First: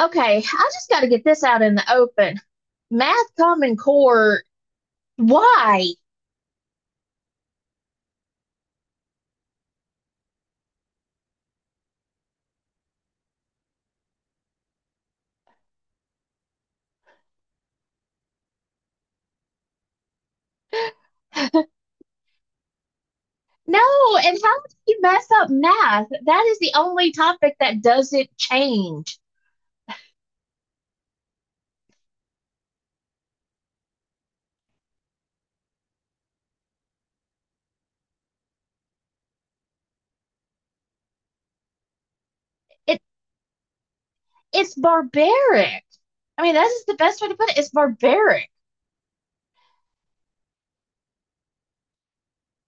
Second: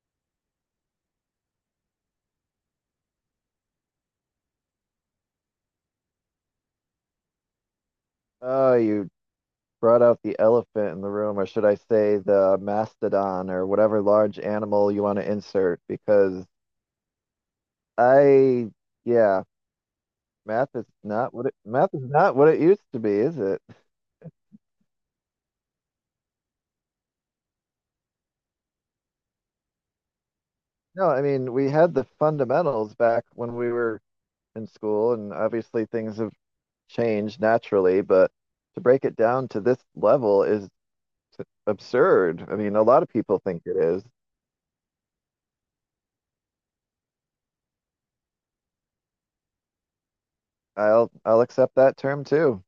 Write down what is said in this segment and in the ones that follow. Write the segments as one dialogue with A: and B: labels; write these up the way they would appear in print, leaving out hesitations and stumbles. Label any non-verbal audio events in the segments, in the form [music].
A: Okay, I just got to get this out in the open. Math Common Core, why?
B: Oh, you brought out the elephant in the room, or should I say the mastodon or whatever large animal you want to insert, because I, yeah,
A: [laughs]
B: math is not what it used to be, is it?
A: No, and how do you mess up math? That is the only topic that doesn't change.
B: No, I mean, we had the fundamentals back when we were in school, and obviously things have changed naturally, but to break it down to this level is absurd. I mean, a
A: It
B: lot of people think it is.
A: it's barbaric. I mean, that is the best way to put it. It's barbaric.
B: I'll accept that term too.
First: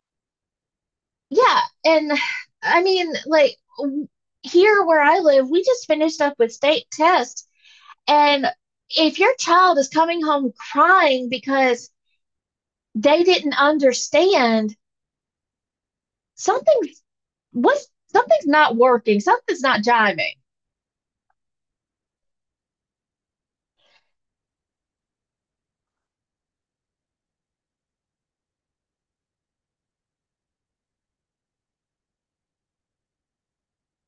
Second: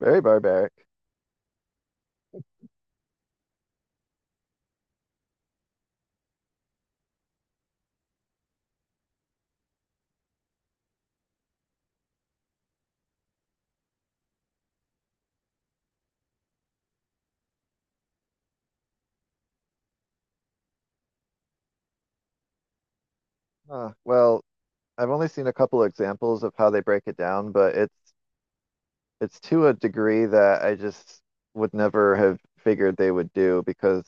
B: Very barbaric.
A: Yeah, and I mean, like here where I live, we just finished up with state tests, and if your child is coming home crying because they didn't understand, something something's not working, something's not jiving.
B: Huh. Well, I've only seen a couple examples of how they break it down, but it's to a degree that I just would never have figured they would do because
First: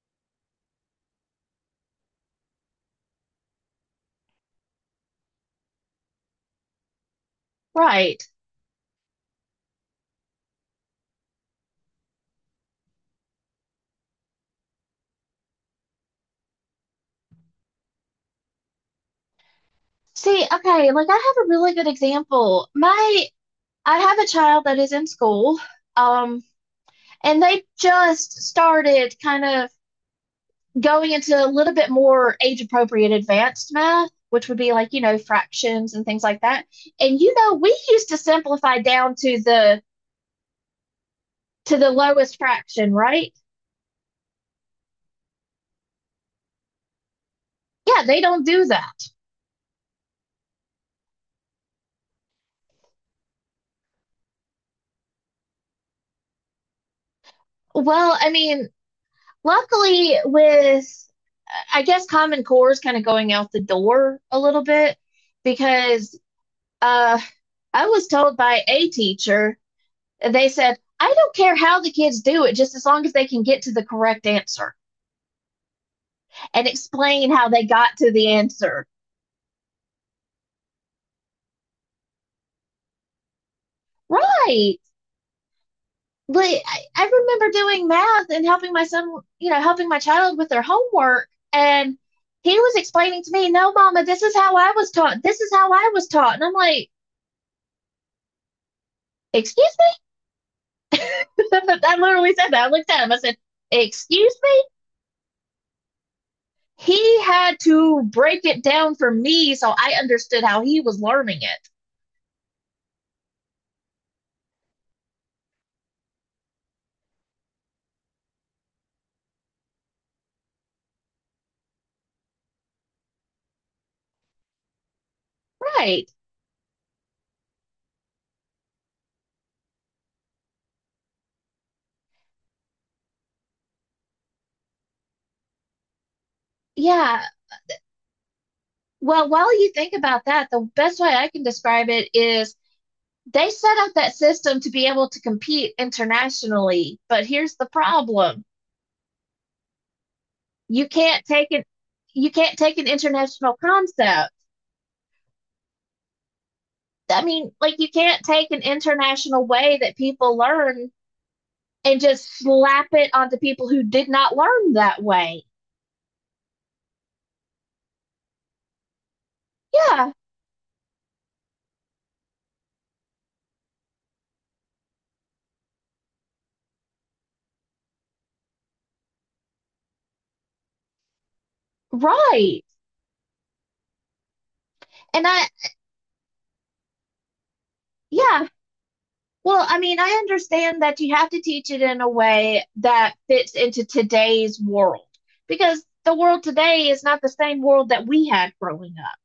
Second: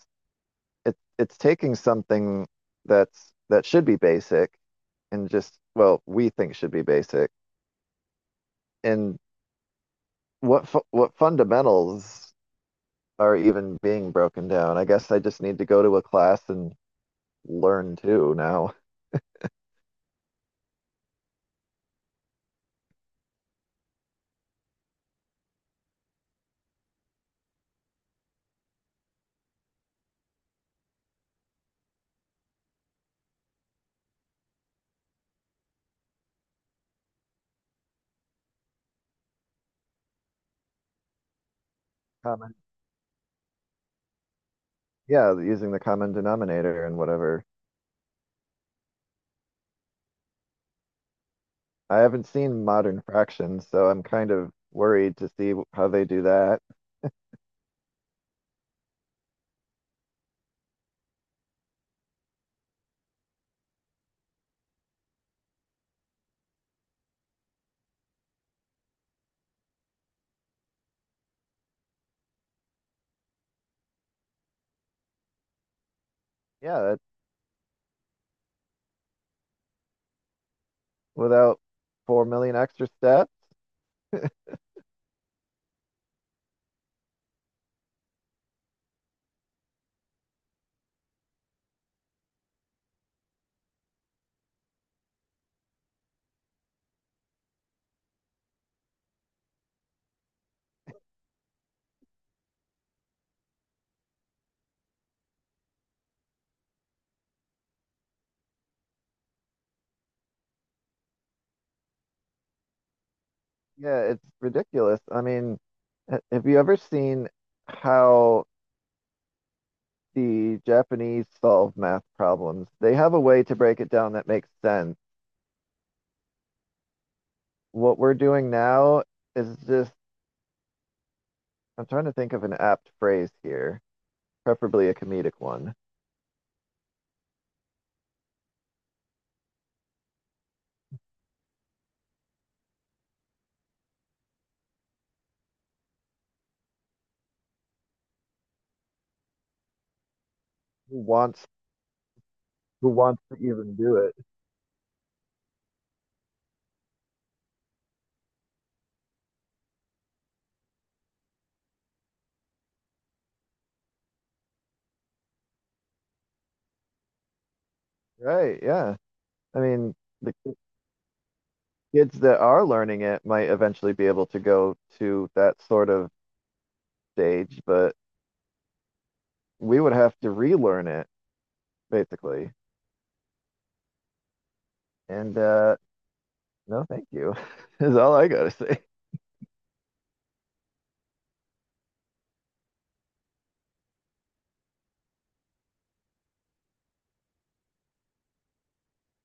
B: it's taking something that should be basic and just, well, we think should be basic,
A: Right.
B: and what fundamentals are even being broken down. I guess I just need to go to a class and learn too now.
A: See, okay, like I have a really good example. My I have a child that is in school, um, and they just started kind of going into a little bit more age appropriate advanced math, which would be like, you know, fractions and things like that. And you know, we used to simplify down to the lowest
B: Common.
A: fraction, right?
B: Yeah, using the common denominator and whatever.
A: Yeah, they don't do that.
B: I haven't seen Modern Fractions, so I'm kind of worried to see how they do that.
A: Well, I mean, luckily, with I guess Common Core is kind of going out the door a little bit because uh, I was told by a teacher, they said, I don't care how the kids do it, just as long as they can get to the correct answer and
B: Yeah, that,
A: explain how they got to the answer.
B: without 4 million extra steps.
A: Right. But I remember doing math and helping my son, you know, helping my child with their homework. And he was explaining to me, no, mama, this is how I was taught. This is how I was taught. And I'm like, excuse me? [laughs] I literally said that. I looked at him. I said, excuse me? He had to break it down for me so I understood how he was learning it.
B: Yeah, it's ridiculous. I mean, have you ever seen how the Japanese solve math problems? They have a way to break it down that makes sense.
A: Right.
B: What we're doing now is just, I'm trying to think of an apt phrase here, preferably a comedic one.
A: Yeah. Well, while you think about that, the best way I can describe it is they set up that system to be able to compete internationally. But here's the problem. You
B: Who
A: can't
B: wants
A: take an you can't take an
B: who wants to
A: international
B: even do it?
A: concept. I mean, like you can't take an international way that people learn and just slap it onto people who did not learn that way.
B: Right, yeah. I mean,
A: Yeah,
B: the kids that are learning it might eventually be able to go to that sort of stage, but we would have to relearn it basically.
A: right. And
B: And
A: I,
B: no, thank you [laughs] is all I
A: yeah,
B: gotta say.
A: well, I mean, I understand that you have to teach it in a way that fits into today's world because the world today is not the same world that we had growing up.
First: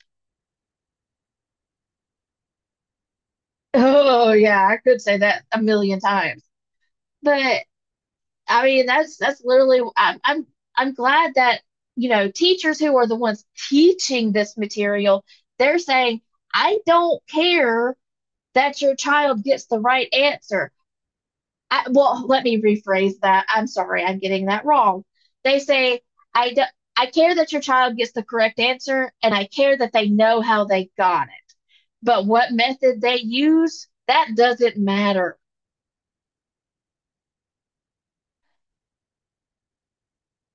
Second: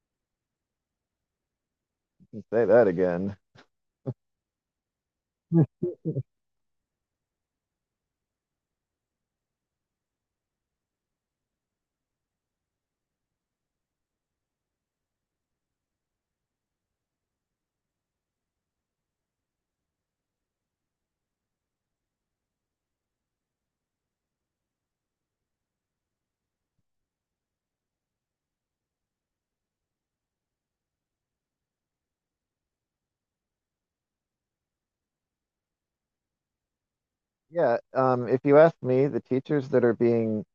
B: [laughs] Say that again.
A: Oh, yeah, I could say that a million times. But I mean, that's literally I'm glad that, you know, teachers who are the ones teaching this material, they're saying, "I don't care that your child gets the right answer. Well, let me rephrase that. I'm sorry, I'm getting that wrong. They say, I, do, I care that your child gets the correct answer, and I care that they know how they got it. But what method they use, that doesn't matter."
B: Yeah, if you ask me, the teachers that are being,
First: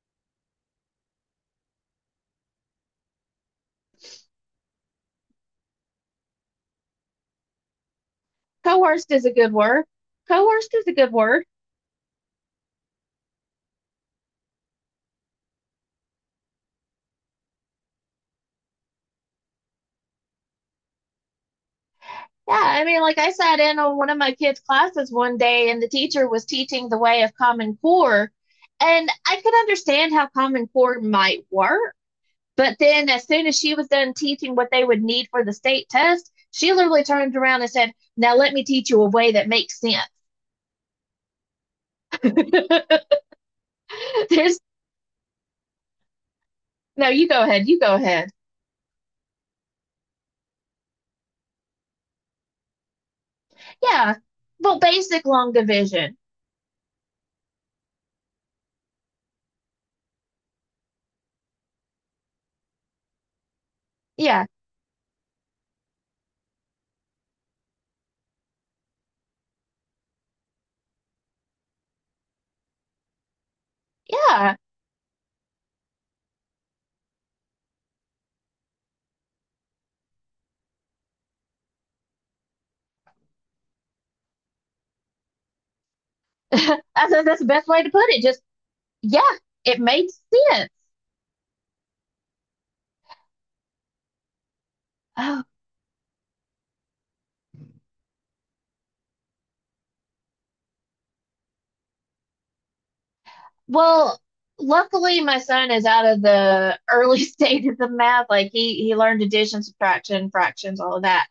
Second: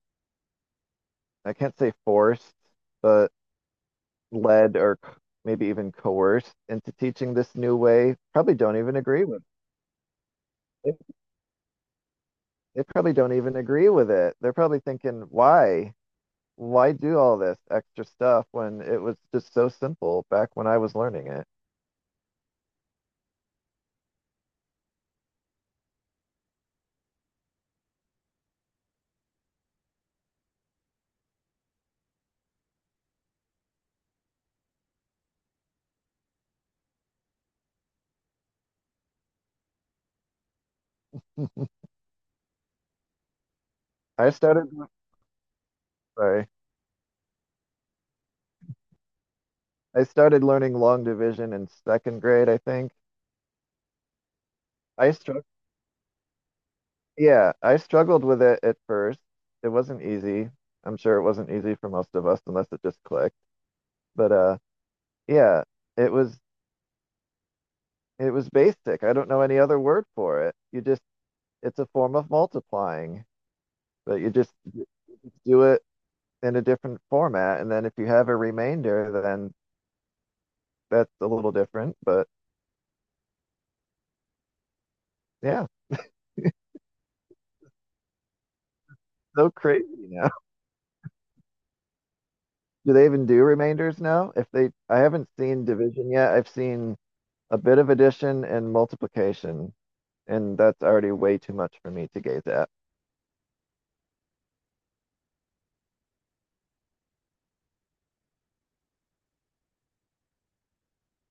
B: I can't say forced, but led or maybe even coerced into teaching this new way, probably don't even
A: Coerced is
B: agree
A: a
B: with it.
A: good word. Coerced is a
B: They
A: good word.
B: they probably don't even agree with it. They're probably thinking, why? Why do all this extra stuff when it was just so simple back when I was learning it?
A: Yeah, I mean, like I sat in on one of my kids' classes one day, and the teacher was teaching the way of Common Core. And I could understand how Common Core might work, but then, as soon as she was done teaching what they would need for the state test, she literally turned around and said, now let me teach you a way that makes sense. [laughs]
B: I
A: There's
B: started, sorry,
A: No, you go ahead, you go ahead.
B: I started learning long division in second grade, I think.
A: Yeah. Well,
B: I
A: basic
B: struggled,
A: long division.
B: yeah, I struggled with it at first. It wasn't easy. I'm sure it wasn't easy for most of us unless it just clicked. But
A: Yeah.
B: yeah, it was it was basic. I don't know any other word for it. You just it's a form of multiplying, but you just
A: Yeah.
B: do it in a different format. And then if you have a remainder, then that's a little different, but yeah,
A: [laughs] I said that's the best way to put it. Just, yeah,
B: so
A: it
B: crazy
A: made
B: now.
A: sense.
B: [laughs] Do they even do remainders now? If they, I haven't
A: Oh,
B: seen division yet. I've seen a bit of addition and multiplication, and that's already way too much for me to gaze at.
A: well, luckily my son is out of the early [laughs] stages of math. Like he learned addition, subtraction, fractions, all of that.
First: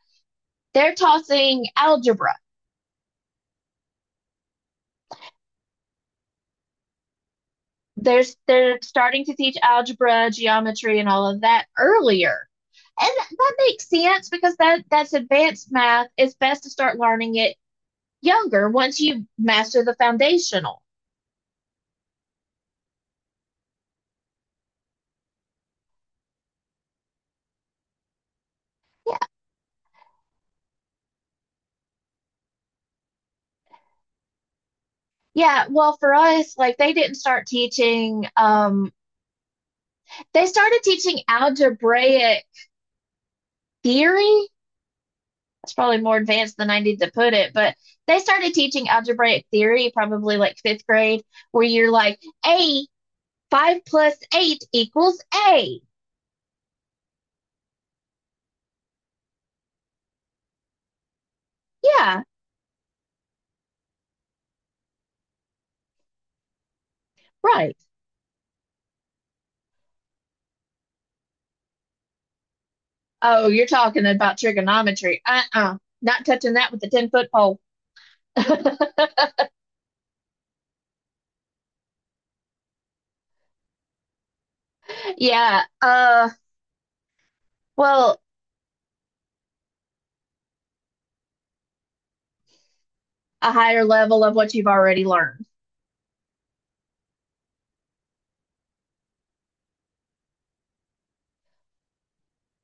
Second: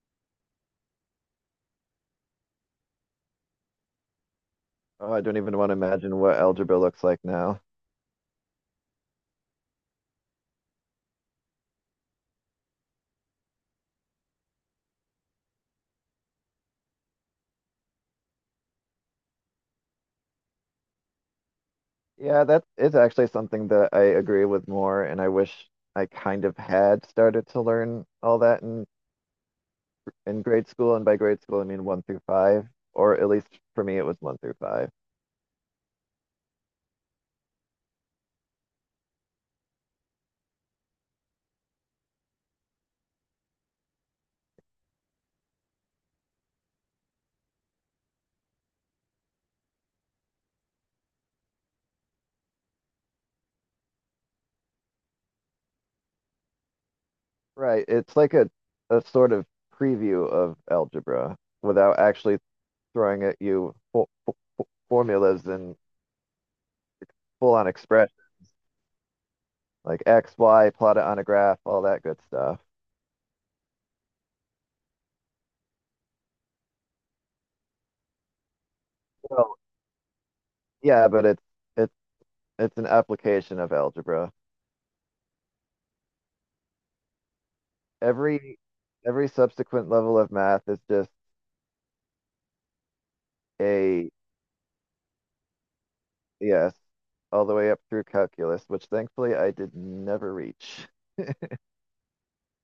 A: They're tossing algebra.
B: Oh, I don't even want to imagine what algebra looks like now.
A: There's They're starting to teach algebra, geometry, and all of that earlier. And that, makes sense because that's advanced math. It's best to start learning it younger once you master the foundational.
B: Yeah, that is actually something that I agree with more, and I wish I kind of had started to learn all that in
A: Yeah.
B: in grade school. And by grade school, I mean one through five, or at least for me, it was one through five.
A: Yeah, well for us, like they didn't start teaching they started teaching algebraic theory. That's probably more advanced than I need to put it, but they started teaching algebraic theory probably like fifth grade, where you're like, A, five plus eight equals A.
B: Right. It's like a sort of preview of algebra without
A: Yeah,
B: actually throwing at you fo formulas and full on
A: right.
B: expression like x, y, plotted on a graph, all that good stuff.
A: Oh, you're talking about trigonometry. Uh-uh. Not touching that with a 10-foot pole. [laughs]
B: Well, yeah, but it's it's an application of algebra.
A: Yeah. Well,
B: Every every subsequent level of math is just
A: a higher
B: a
A: level of what you've already learned.
B: yes, all the way up through calculus, which thankfully I did never reach.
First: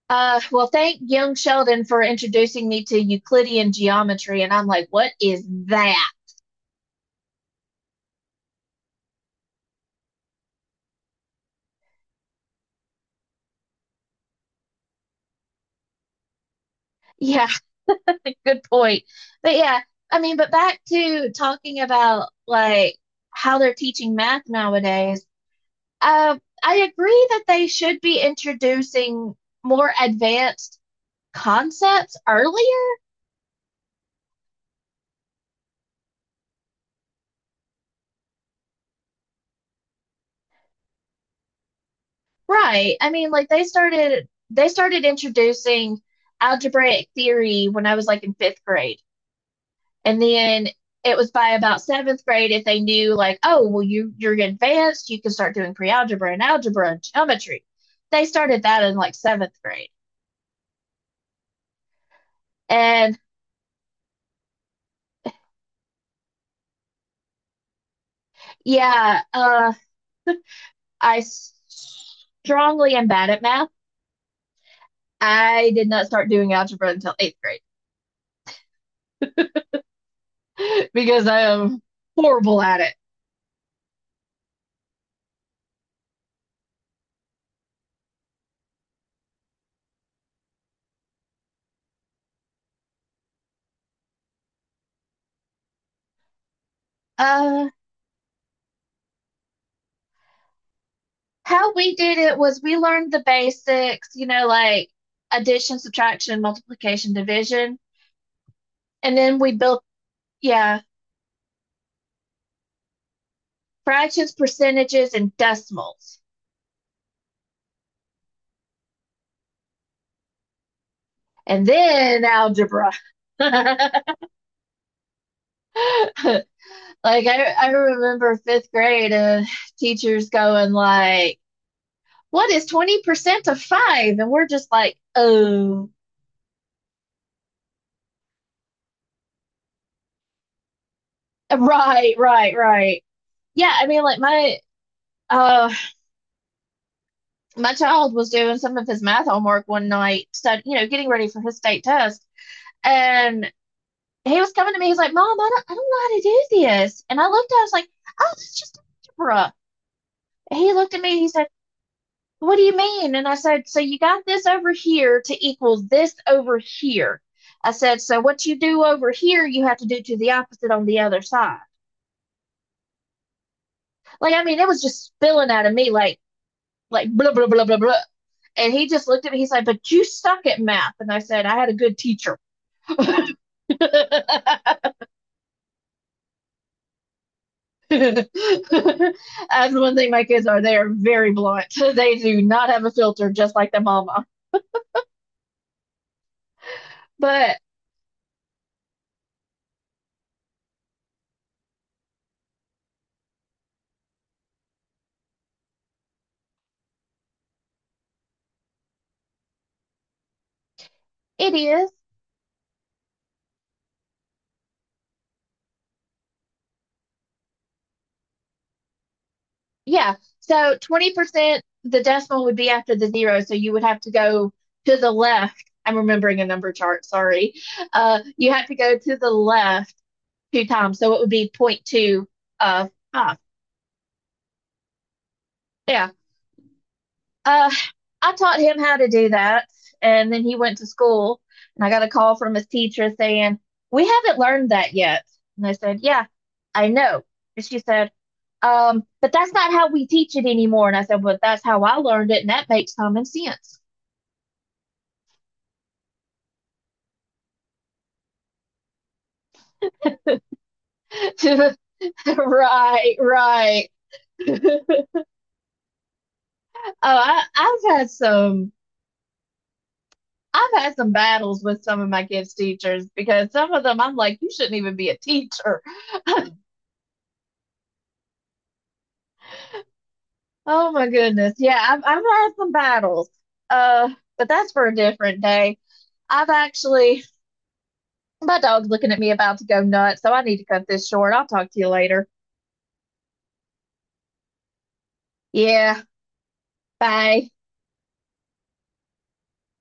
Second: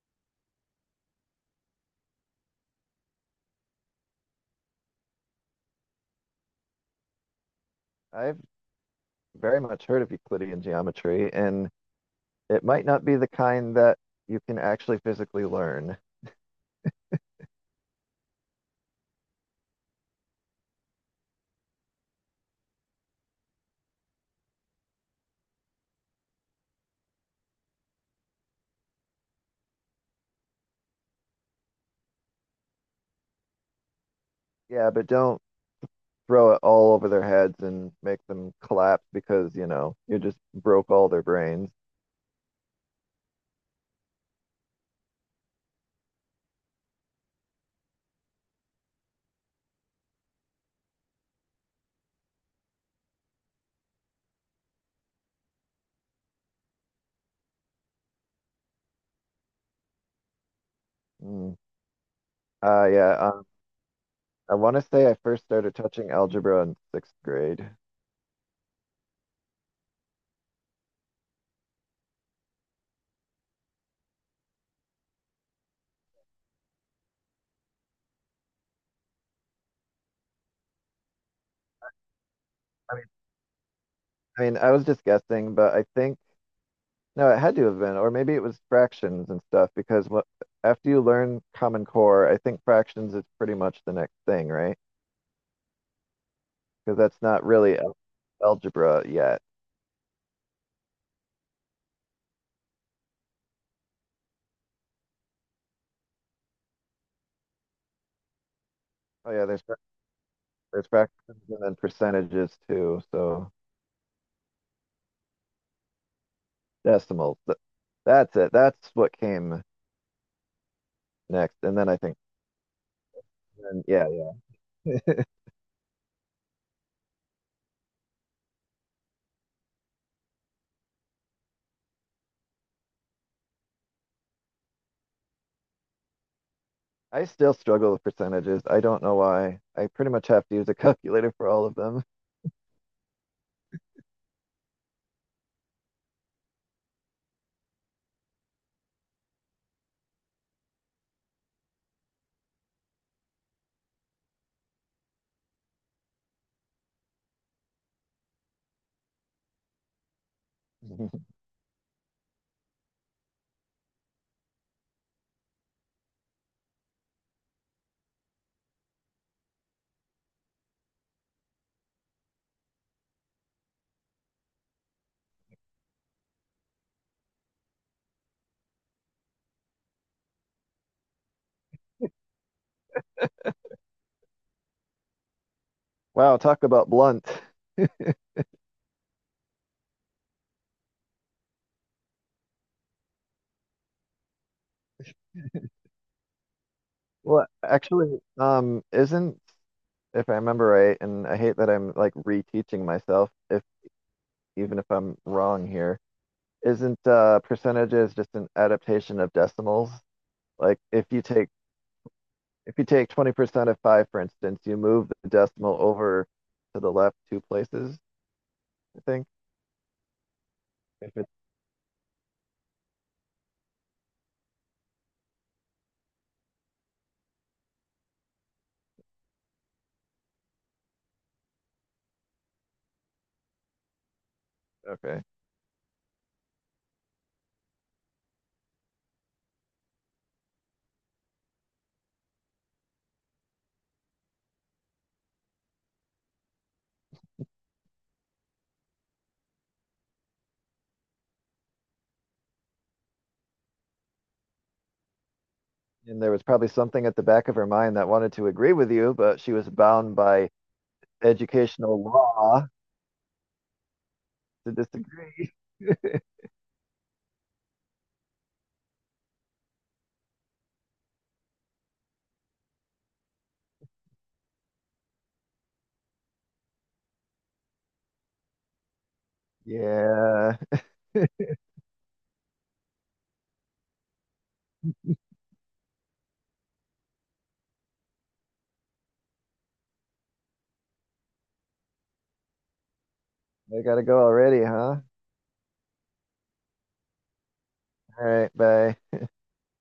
A: Well, thank young Sheldon for introducing me to Euclidean geometry. And I'm like, what is that?
B: I've very much heard of Euclidean geometry, and it might not be the kind that you can actually physically learn.
A: Yeah, [laughs] good point. But yeah, I mean, but back to talking about like how they're teaching math nowadays. I agree that they should be introducing more advanced concepts earlier.
B: Yeah, but don't throw it all over their heads and make them collapse because, you know, you just broke all their brains.
A: Right, I mean, like they started introducing algebraic theory when I was like in fifth grade. And then it was by about seventh grade. If they knew, like, oh, well, you're advanced, you can start doing pre-algebra and algebra and geometry. They started that in like seventh grade.
B: Mm.
A: And
B: Yeah, I want to say I first started touching algebra in sixth grade.
A: yeah, I strongly am bad at math. I did not start doing algebra until eighth grade [laughs] because I am horrible at it.
B: I mean, I mean, I was just guessing, but I think no, it had to have been, or maybe it was fractions and stuff, because what after you learn Common Core, I think fractions is pretty much the next thing, right? Because that's not
A: uh
B: really algebra yet.
A: How we did it was we learned the basics, you know, like addition, subtraction, multiplication, division. And
B: Oh
A: then
B: yeah,
A: we
B: there's.
A: built, yeah,
B: There's fractions and then percentages too, so
A: fractions, percentages, and decimals.
B: decimals. That's it. That's what came next.
A: And
B: And then I think,
A: then algebra.
B: and yeah, yeah.
A: [laughs] Like I remember fifth grade, teachers going like, "What is 20% of five?" And we're just like, "Oh,
B: [laughs] I still struggle with percentages. I don't know why. I pretty much have to use a calculator for all of them.
A: right, right, right." Yeah, I mean like my uh my child was doing some of his math homework one night, getting ready for his state test. And he was coming to me. He's like, Mom, I don't know how to do this. And I looked at him, I was like, oh, it's just algebra. He looked at me.
B: [laughs]
A: He said, what do you mean? And I said, so you got this over here to equal this over here. I said, so what you do over here, you have to do to the opposite on the other side. Like, I mean, it was just spilling out of me like blah, blah, blah, blah, blah. And he just looked at me. He's like, but you suck at math. And I said, I had a good teacher. [laughs] That's
B: Wow, talk about blunt.
A: one thing my kids are. They are very blunt. [laughs] They do not have a filter, just like their mama.
B: Well,
A: But
B: actually, isn't, if I remember right, and I hate that I'm like reteaching myself, if even if I'm wrong here, isn't percentages just an adaptation of decimals? Like
A: it is.
B: if you take 20% of 5, for instance, you move the decimal over to the left two places, I think.
A: Yeah. So
B: If it's
A: 20%, the decimal would be after the zero. So you would have to go to the left. I'm remembering a number chart. Sorry. You have to go to the left two times. So it would be zero point 0.2 of 5.
B: Okay.
A: Yeah. Uh, I taught him how to do that, and then he went to school, and I got a call from his teacher saying, "We haven't learned that yet." And I said, "Yeah, I know." And she said, "But that's not how we teach it anymore." And I said, "Well, that's how I learned it, and that makes common sense."
B: And there was probably something at the back of her mind that wanted to agree with you, but she was bound by
A: [laughs]
B: educational law
A: Right, right. [laughs]
B: to
A: Oh,
B: disagree.
A: I've had some. I've had some battles with some of my kids' teachers because some of them I'm like, you shouldn't even be a teacher.
B: Yeah,
A: Oh my goodness. Yeah, I've had some battles. Uh, but that's for a different day. I've actually my dog's looking at me about to go nuts, so I need to cut this short. I'll talk to you later.
B: I gotta go already, huh?
A: Yeah, bye.
B: Alright, bye.